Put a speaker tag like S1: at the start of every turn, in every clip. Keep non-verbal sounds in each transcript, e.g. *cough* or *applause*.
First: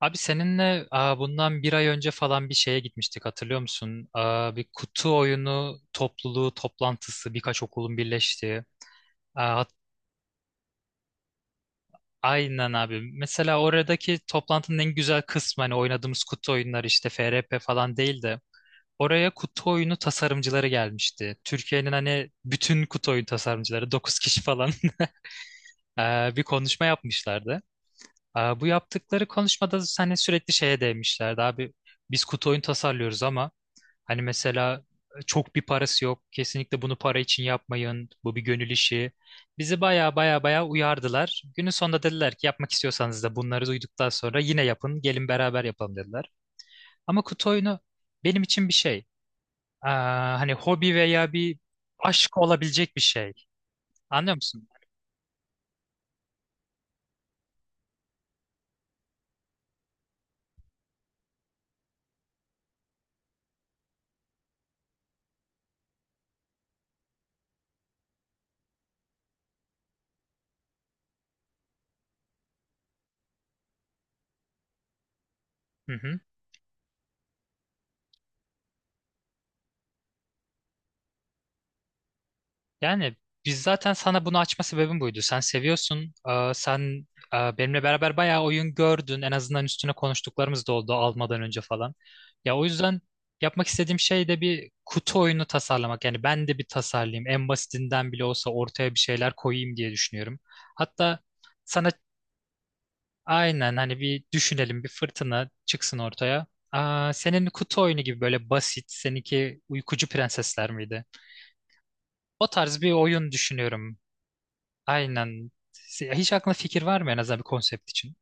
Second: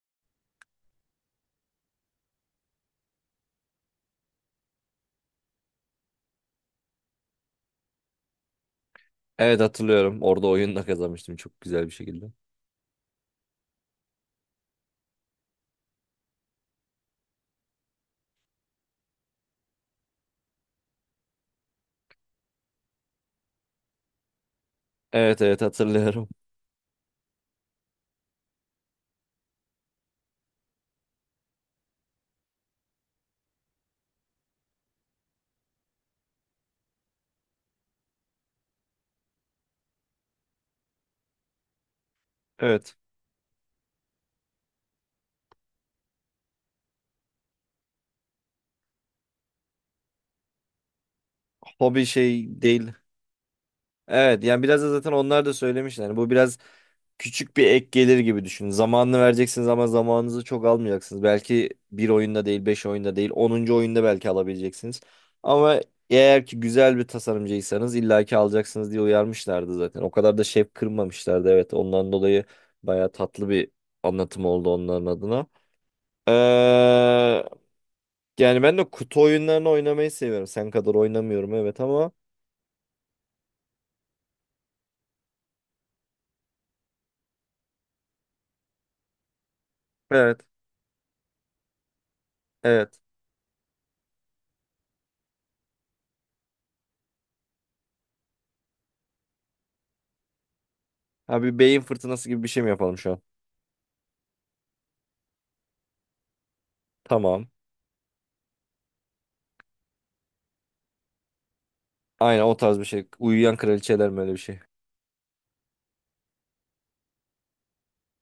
S1: Abi seninle bundan bir ay önce falan bir şeye gitmiştik hatırlıyor musun? Bir kutu oyunu topluluğu toplantısı birkaç okulun birleştiği. Aa,
S2: Evet
S1: hat-
S2: hatırlıyorum. Orada oyunla kazanmıştım çok güzel bir şekilde.
S1: aynen abi. Mesela oradaki toplantının en güzel kısmı hani oynadığımız kutu oyunları işte FRP falan değil de oraya kutu oyunu tasarımcıları gelmişti. Türkiye'nin hani bütün kutu oyun tasarımcıları 9 kişi falan.
S2: Evet
S1: *laughs*
S2: hatırlıyorum.
S1: Bir
S2: *laughs*
S1: konuşma yapmışlardı. Bu yaptıkları konuşmada hani sürekli şeye değmişlerdi abi. Biz kutu oyun tasarlıyoruz ama hani mesela çok bir parası yok. Kesinlikle bunu para için yapmayın. Bu bir gönül işi. Bizi baya baya baya uyardılar. Günün sonunda dediler ki yapmak
S2: Evet.
S1: istiyorsanız da bunları duyduktan sonra yine yapın. Gelin beraber yapalım dediler. Ama kutu oyunu benim için bir şey. Hani hobi veya bir
S2: Hobi
S1: aşk
S2: şey değil.
S1: olabilecek bir şey. Anlıyor
S2: Evet yani
S1: musun?
S2: biraz da zaten onlar da söylemişler. Yani bu biraz küçük bir ek gelir gibi düşünün. Zamanını vereceksiniz ama zamanınızı çok almayacaksınız. Belki bir oyunda değil, beş oyunda değil, onuncu oyunda belki alabileceksiniz. Ama eğer ki güzel bir tasarımcıysanız illaki alacaksınız diye uyarmışlardı zaten. O kadar da şef kırmamışlardı. Evet ondan dolayı baya tatlı bir anlatım oldu onların adına.
S1: Hı hı.
S2: Ee, Yani ben de kutu oyunlarını oynamayı seviyorum. Sen kadar oynamıyorum evet ama.
S1: Yani biz zaten sana bunu açma sebebim buydu. Sen seviyorsun. Sen benimle beraber bayağı oyun gördün. En azından üstüne
S2: Evet.
S1: konuştuklarımız da oldu almadan önce falan. Ya o
S2: Evet.
S1: yüzden yapmak istediğim şey de bir kutu oyunu tasarlamak. Yani ben de bir tasarlayayım. En basitinden bile olsa ortaya bir şeyler koyayım diye düşünüyorum. Hatta
S2: Abi beyin
S1: sana
S2: fırtınası gibi bir şey mi yapalım şu an?
S1: aynen hani bir düşünelim bir fırtına çıksın ortaya. Senin
S2: Tamam.
S1: kutu oyunu gibi böyle basit, seninki Uykucu Prensesler miydi?
S2: Aynen
S1: O
S2: o tarz
S1: tarz
S2: bir
S1: bir
S2: şey.
S1: oyun
S2: Uyuyan
S1: düşünüyorum.
S2: kraliçeler mi öyle bir şey?
S1: Aynen. Hiç aklına fikir var mı en azından bir konsept için?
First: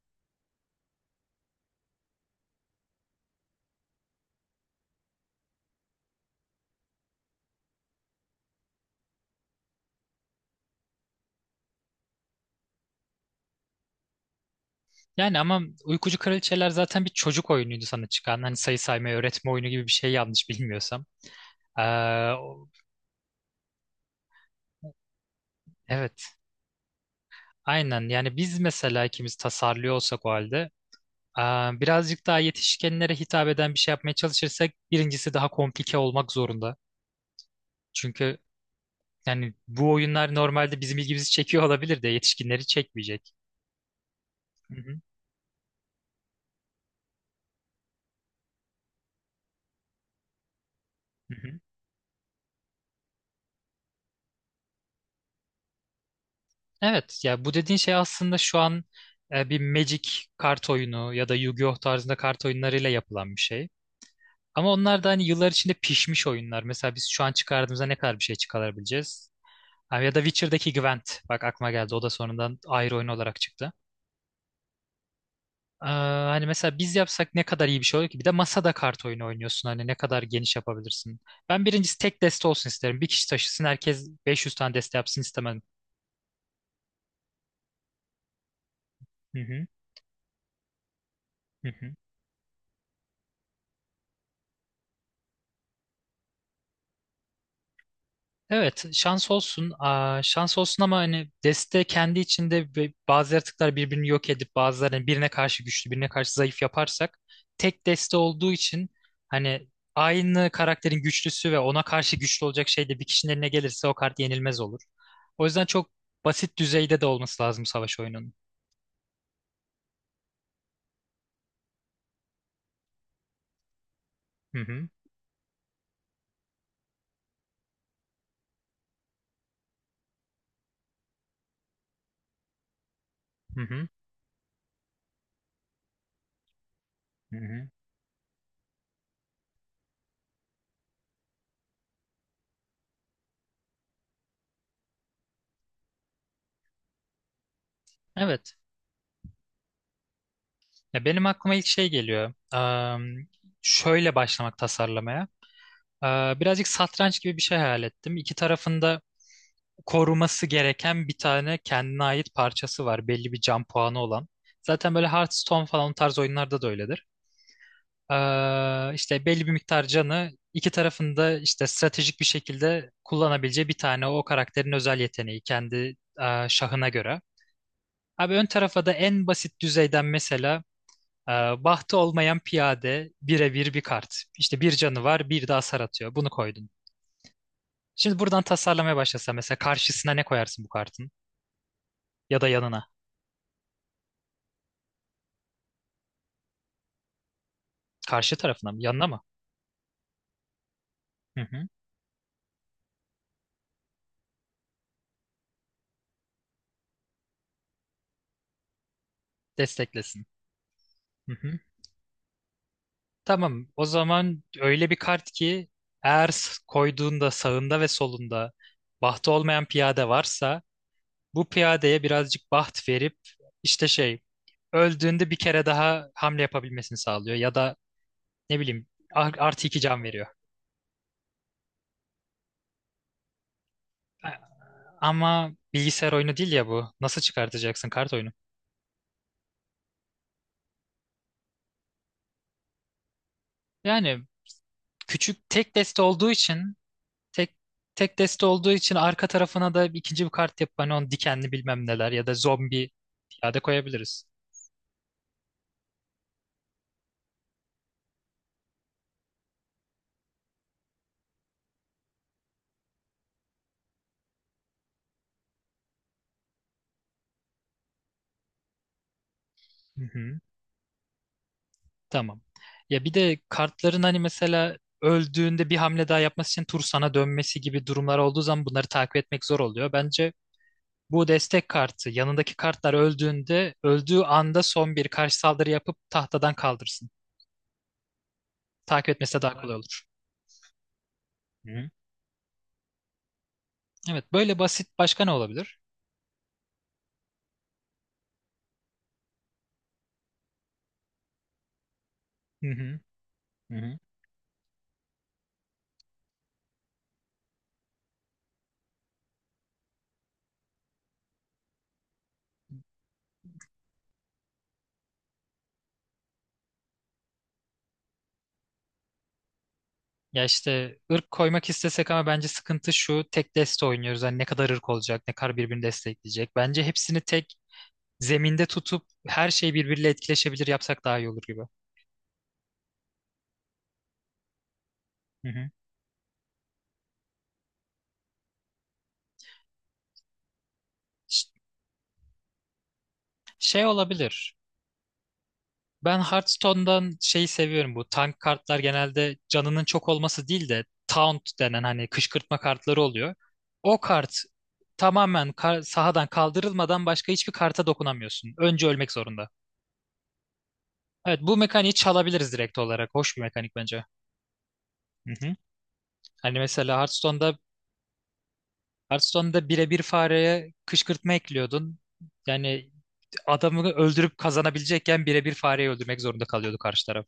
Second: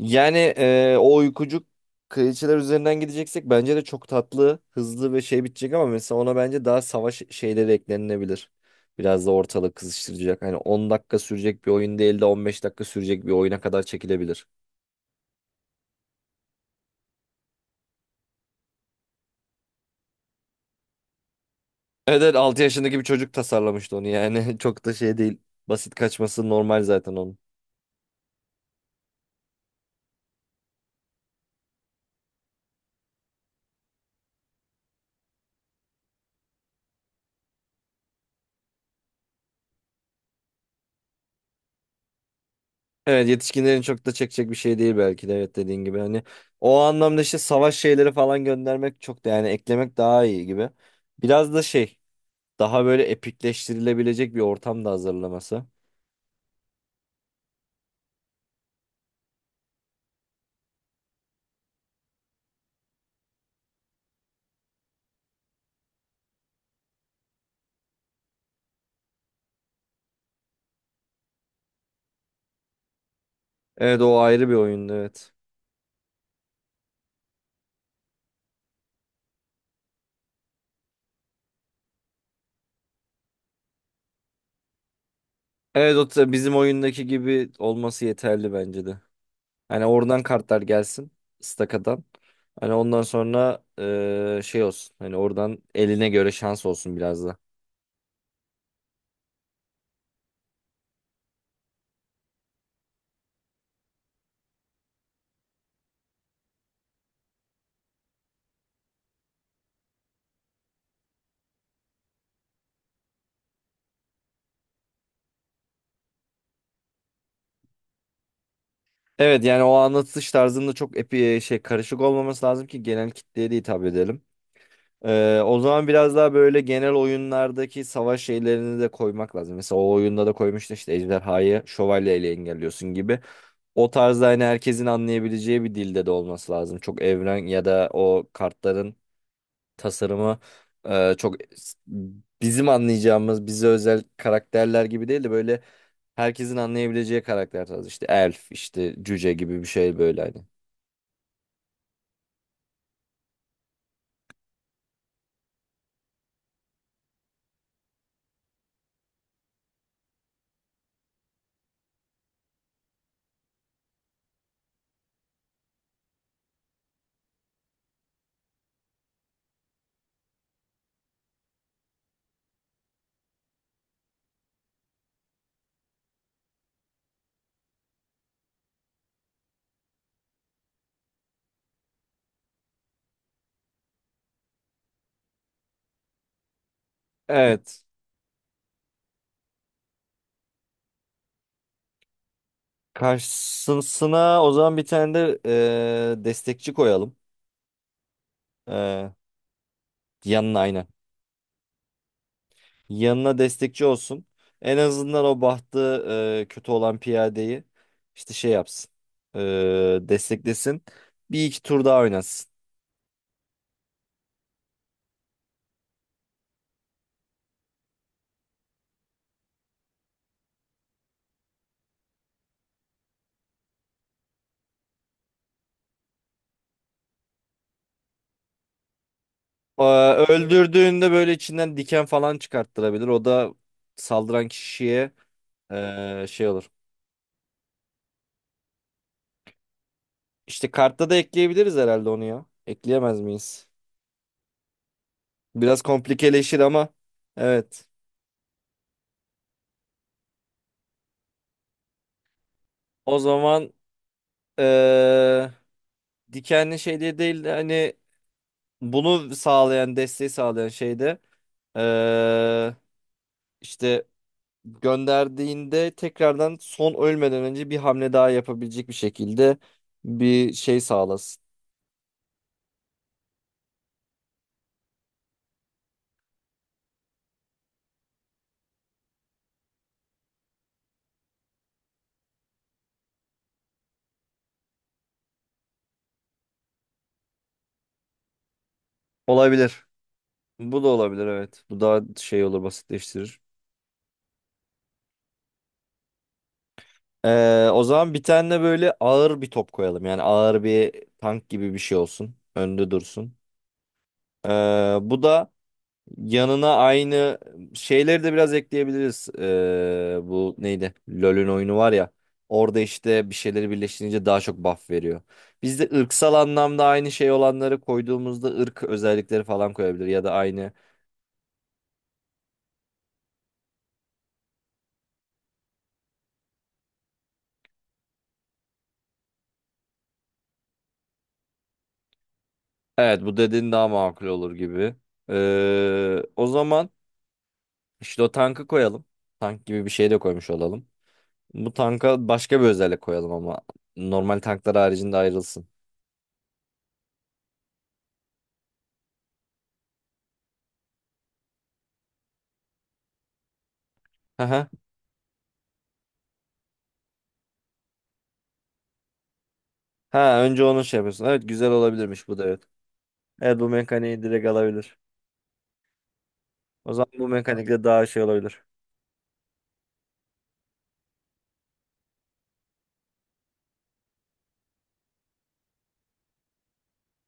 S2: Yani o uykucuk kraliçeler üzerinden gideceksek bence de çok tatlı, hızlı ve şey bitecek ama mesela ona bence daha savaş şeyleri eklenilebilir. Biraz da ortalık kızıştıracak. Hani 10 dakika sürecek bir oyun değil de 15 dakika sürecek bir oyuna kadar çekilebilir.
S1: Yani ama Uykucu Kraliçeler zaten bir çocuk oyunuydu sana çıkan. Hani sayı saymayı öğretme oyunu gibi bir şey yanlış bilmiyorsam. Ee,
S2: Evet, 6
S1: o-
S2: yaşındaki bir çocuk tasarlamıştı onu yani. *laughs* Çok da şey değil. Basit
S1: evet.
S2: kaçması normal zaten onun.
S1: Aynen. Yani biz mesela ikimiz tasarlıyor olsak o halde ee, birazcık daha yetişkinlere hitap eden bir şey yapmaya çalışırsak birincisi daha komplike olmak zorunda. Çünkü yani bu oyunlar normalde bizim ilgimizi çekiyor olabilir de yetişkinleri
S2: Evet
S1: çekmeyecek.
S2: yetişkinlerin çok da çekecek bir şey
S1: Hı
S2: değil
S1: hı,
S2: belki de evet dediğin gibi. Hani o anlamda işte savaş şeyleri falan göndermek çok da yani eklemek daha iyi gibi.
S1: hı
S2: Biraz
S1: hı.
S2: da şey daha böyle epikleştirilebilecek bir ortam da hazırlaması.
S1: Evet ya bu dediğin şey aslında şu an bir Magic kart oyunu ya da Yu-Gi-Oh tarzında kart oyunlarıyla yapılan bir şey. Ama onlar da hani yıllar içinde pişmiş oyunlar. Mesela biz şu an çıkardığımızda ne kadar bir şey çıkarabileceğiz? Ha, ya da Witcher'daki Gwent. Bak aklıma geldi. O da sonradan ayrı oyun olarak çıktı.
S2: Evet o ayrı bir oyundu evet.
S1: Hani mesela biz yapsak ne kadar iyi bir şey olur ki? Bir de masada kart oyunu oynuyorsun. Hani ne kadar geniş yapabilirsin. Ben birincisi tek deste olsun isterim. Bir kişi taşısın herkes 500 tane deste yapsın istemem.
S2: Evet o ta- bizim oyundaki gibi olması yeterli bence de.
S1: Hı hı,
S2: Hani oradan kartlar gelsin
S1: hı hı.
S2: stakadan. Hani ondan sonra şey olsun. Hani oradan eline göre şans olsun biraz da.
S1: Evet, şans olsun. Şans olsun ama hani deste kendi içinde bazı yaratıklar birbirini yok edip bazılarını birine karşı güçlü, birine karşı zayıf yaparsak tek deste olduğu için hani aynı karakterin güçlüsü ve ona karşı güçlü olacak şey de bir kişinin eline gelirse o kart yenilmez olur. O yüzden çok basit düzeyde de olması lazım savaş oyununun.
S2: Evet yani o anlatış tarzında çok epi şey karışık olmaması lazım ki genel kitleye de hitap edelim.
S1: Hı hı,
S2: O zaman biraz daha böyle genel oyunlardaki savaş şeylerini de koymak lazım. Mesela o oyunda da koymuştu işte ejderhayı şövalyeyle engelliyorsun gibi.
S1: hı hı,
S2: O tarzda hani herkesin anlayabileceği bir dilde de olması lazım. Çok
S1: hı
S2: evren ya
S1: hı.
S2: da o kartların tasarımı çok bizim anlayacağımız bize özel karakterler gibi değil de böyle herkesin anlayabileceği karakter tarzı. İşte elf,
S1: Evet.
S2: işte cüce gibi bir şey böyle hani.
S1: Ya benim aklıma ilk şey geliyor. Şöyle başlamak tasarlamaya. Birazcık satranç gibi bir şey hayal ettim. İki tarafında koruması gereken bir tane kendine ait parçası var. Belli bir can puanı olan. Zaten böyle Hearthstone falan o tarz oyunlarda da öyledir. İşte belli bir miktar canı iki tarafında işte stratejik bir şekilde kullanabileceği bir tane o karakterin özel yeteneği kendi şahına göre. Abi ön tarafa da en basit düzeyden mesela e, bahtı olmayan piyade birebir bir kart. İşte bir canı var bir de hasar atıyor. Bunu koydun.
S2: Evet.
S1: Şimdi buradan tasarlamaya başlasa mesela karşısına ne koyarsın bu kartın? Ya da yanına.
S2: Karşısına o zaman bir tane de destekçi koyalım.
S1: Karşı tarafına mı? Yanına
S2: E,
S1: mı?
S2: Yanına aynen.
S1: Hı hı.
S2: Yanına destekçi olsun. En azından o bahtı kötü olan piyadeyi işte şey yapsın. E,
S1: Desteklesin.
S2: Desteklesin.
S1: Hı
S2: Bir
S1: hı.
S2: iki tur daha oynasın.
S1: Tamam. O zaman öyle bir kart ki eğer koyduğunda sağında ve solunda bahtı olmayan piyade varsa bu piyadeye birazcık baht verip işte şey öldüğünde bir kere daha hamle yapabilmesini sağlıyor ya da ne bileyim artı iki can veriyor.
S2: Öldürdüğünde böyle içinden diken falan çıkarttırabilir. O da
S1: A-
S2: saldıran kişiye
S1: Ama bilgisayar oyunu
S2: şey
S1: değil ya
S2: olur.
S1: bu. Nasıl çıkartacaksın kart oyunu?
S2: İşte kartta da ekleyebiliriz herhalde onu ya. Ekleyemez miyiz?
S1: Yani küçük tek
S2: Biraz
S1: deste olduğu
S2: komplikeleşir
S1: için
S2: ama
S1: tek
S2: evet.
S1: tek deste olduğu için arka tarafına da ikinci bir kart yapıp hani onu dikenli bilmem neler ya da zombi
S2: O
S1: piyade
S2: zaman
S1: koyabiliriz.
S2: eee, dikenli şey diye değil de hani bunu sağlayan, desteği sağlayan şeyde eee işte gönderdiğinde tekrardan son ölmeden önce bir hamle daha yapabilecek bir şekilde
S1: Hı hı,
S2: bir şey sağlasın.
S1: tamam. Ya bir de kartların hani mesela öldüğünde bir hamle daha yapması için tur sana dönmesi gibi durumlar olduğu zaman bunları takip etmek zor oluyor. Bence bu destek kartı yanındaki kartlar öldüğünde öldüğü anda son bir karşı saldırı yapıp tahtadan kaldırsın. Takip etmesi de daha kolay
S2: Olabilir.
S1: olur.
S2: Bu da olabilir evet. Bu
S1: Hı.
S2: daha şey olur basitleştirir.
S1: Evet böyle basit başka ne olabilir?
S2: O zaman bir tane de böyle ağır bir top koyalım. Yani ağır bir tank gibi bir şey olsun.
S1: Hı
S2: Önde
S1: hı.
S2: dursun.
S1: Hı hı.
S2: Bu da yanına aynı şeyleri de biraz ekleyebiliriz. Bu neydi? LoL'ün oyunu var ya. Orada işte bir şeyleri birleştirince daha çok buff veriyor. Biz de ırksal anlamda aynı şey olanları koyduğumuzda ırk özellikleri falan koyabilir. Ya da
S1: Ya
S2: aynı.
S1: işte ırk koymak istesek ama bence sıkıntı şu tek deste oynuyoruz. Hani ne kadar ırk olacak, ne kadar birbirini destekleyecek. Bence hepsini tek zeminde tutup her şey birbiriyle etkileşebilir yapsak daha iyi olur gibi.
S2: Evet bu dediğin daha makul olur gibi.
S1: Hı hı.
S2: O zaman... İşte o tankı koyalım. Tank gibi bir şey de koymuş olalım.
S1: Ş-
S2: Bu tanka başka bir özellik koyalım ama
S1: Şey
S2: normal
S1: olabilir.
S2: tanklar haricinde ayrılsın.
S1: Ben Hearthstone'dan şeyi seviyorum bu. Tank kartlar genelde canının çok olması değil de taunt denen hani kışkırtma kartları oluyor. O kart
S2: Aha.
S1: tamamen sahadan kaldırılmadan başka hiçbir karta dokunamıyorsun. Önce ölmek zorunda.
S2: Ha önce onu şey yapıyorsun.
S1: Evet
S2: Evet
S1: bu
S2: güzel
S1: mekaniği
S2: olabilirmiş bu da
S1: çalabiliriz
S2: evet.
S1: direkt olarak. Hoş bir
S2: Evet bu
S1: mekanik bence.
S2: mekaniği direkt alabilir.
S1: Hı hı. Hani
S2: O
S1: mesela
S2: zaman bu
S1: Hearthstone'da
S2: mekanikle daha şey olabilir.
S1: Hearthstone'da birebir fareye kışkırtma ekliyordun. Yani adamı öldürüp kazanabilecekken birebir fareyi öldürmek zorunda kalıyordu karşı taraf.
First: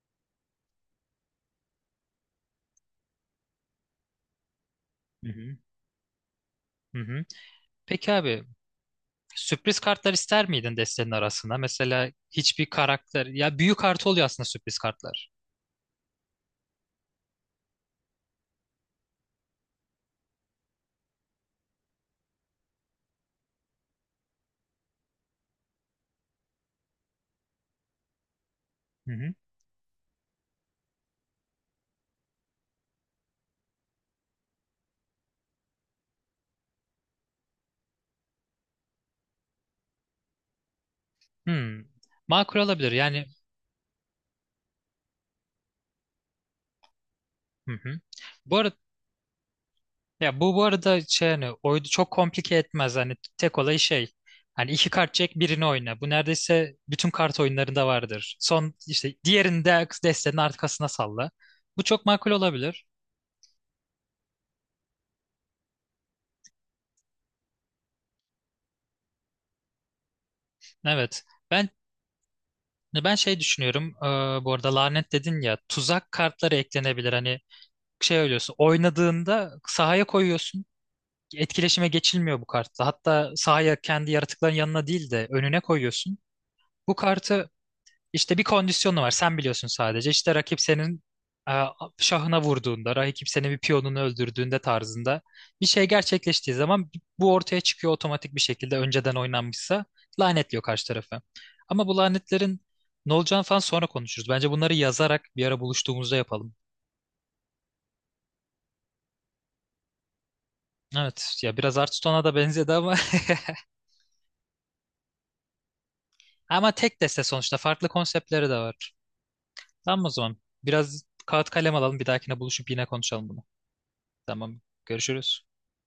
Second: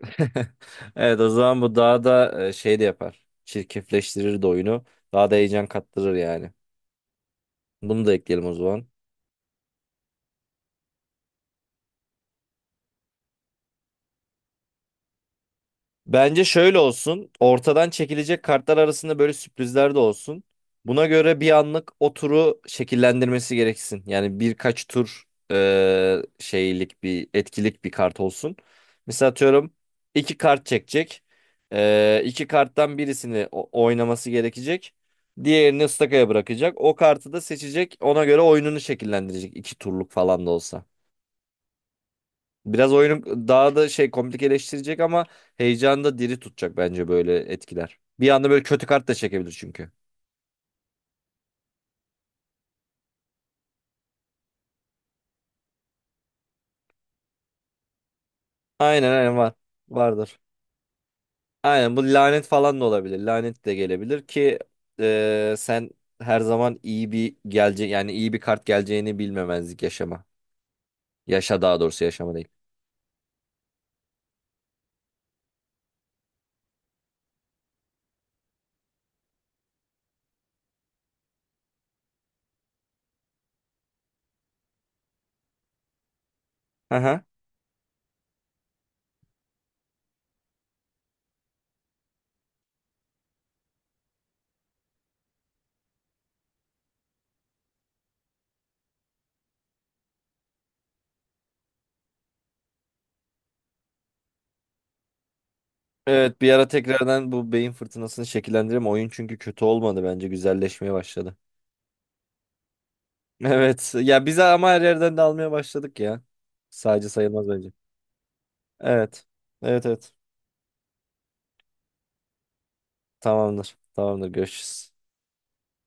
S2: *laughs* Evet o zaman bu daha da şey de yapar. Çirkefleştirir de oyunu.
S1: Hı
S2: Daha da
S1: hı.
S2: heyecan kattırır yani.
S1: Hı hı.
S2: Bunu
S1: Peki
S2: da
S1: abi
S2: ekleyelim o zaman.
S1: sürpriz kartlar ister miydin destenin arasına? Mesela hiçbir karakter ya büyük kartı oluyor aslında sürpriz kartlar.
S2: Bence şöyle olsun. Ortadan çekilecek kartlar arasında böyle sürprizler de olsun. Buna göre bir anlık o turu şekillendirmesi gereksin. Yani birkaç tur şeylik bir etkilik bir kart olsun.
S1: Hı
S2: Mesela
S1: hı.
S2: atıyorum iki kart çekecek. İki karttan birisini o- oynaması gerekecek. Diğerini ıstakaya bırakacak. O kartı da seçecek. Ona göre oyununu şekillendirecek. İki turluk falan da olsa.
S1: Hmm. Makul olabilir
S2: Biraz
S1: yani.
S2: oyunu daha da şey komplikeleştirecek ama heyecanı da diri tutacak bence böyle
S1: Hı
S2: etkiler.
S1: hı.
S2: Bir anda
S1: Bu
S2: böyle
S1: arada
S2: kötü kart da çekebilir çünkü.
S1: Ya bu arada şey hani oyunu çok komplike etmez. Hani tek olay şey. Hani iki kart çek birini oyna. Bu neredeyse bütün kart oyunlarında vardır. Son
S2: Aynen
S1: işte
S2: aynen var.
S1: diğerini de destenin
S2: Vardır.
S1: arkasına salla. Bu
S2: Aynen bu
S1: çok makul
S2: lanet falan da
S1: olabilir.
S2: olabilir. Lanet de gelebilir ki sen her zaman iyi bir gelecek yani iyi bir kart geleceğini bilmemezlik yaşama.
S1: Evet.
S2: Yaşa
S1: Ben
S2: daha doğrusu yaşama değil.
S1: ben şey düşünüyorum. Bu arada lanet dedin ya tuzak kartları eklenebilir. Hani şey ölüyorsun. Oynadığında sahaya koyuyorsun. Etkileşime geçilmiyor bu kartla. Hatta sahaya kendi yaratıkların yanına değil de önüne koyuyorsun. Bu
S2: Aha.
S1: kartı İşte bir kondisyonu var. Sen biliyorsun sadece. İşte rakip senin e, şahına vurduğunda, rakip senin bir piyonunu öldürdüğünde tarzında bir şey gerçekleştiği zaman bu ortaya çıkıyor otomatik bir şekilde önceden oynanmışsa lanetliyor karşı tarafı. Ama bu lanetlerin ne olacağını falan sonra konuşuruz. Bence bunları yazarak bir ara buluştuğumuzda
S2: Evet bir
S1: yapalım.
S2: ara tekrardan bu beyin fırtınasını şekillendirelim. Oyun çünkü kötü olmadı bence güzelleşmeye başladı.
S1: Evet ya biraz Hearthstone'a da benzedi ama
S2: Evet. Ya bize ama her yerden de almaya başladık ya.
S1: *laughs* ama tek
S2: Sadece
S1: deste
S2: sayılmaz
S1: sonuçta
S2: bence.
S1: farklı konseptleri de var.
S2: Evet. Evet
S1: Tamam o
S2: evet.
S1: zaman biraz kağıt kalem alalım bir dahakine buluşup yine konuşalım bunu.
S2: Tamamdır. Tamamdır.
S1: Tamam
S2: Görüşürüz.
S1: görüşürüz.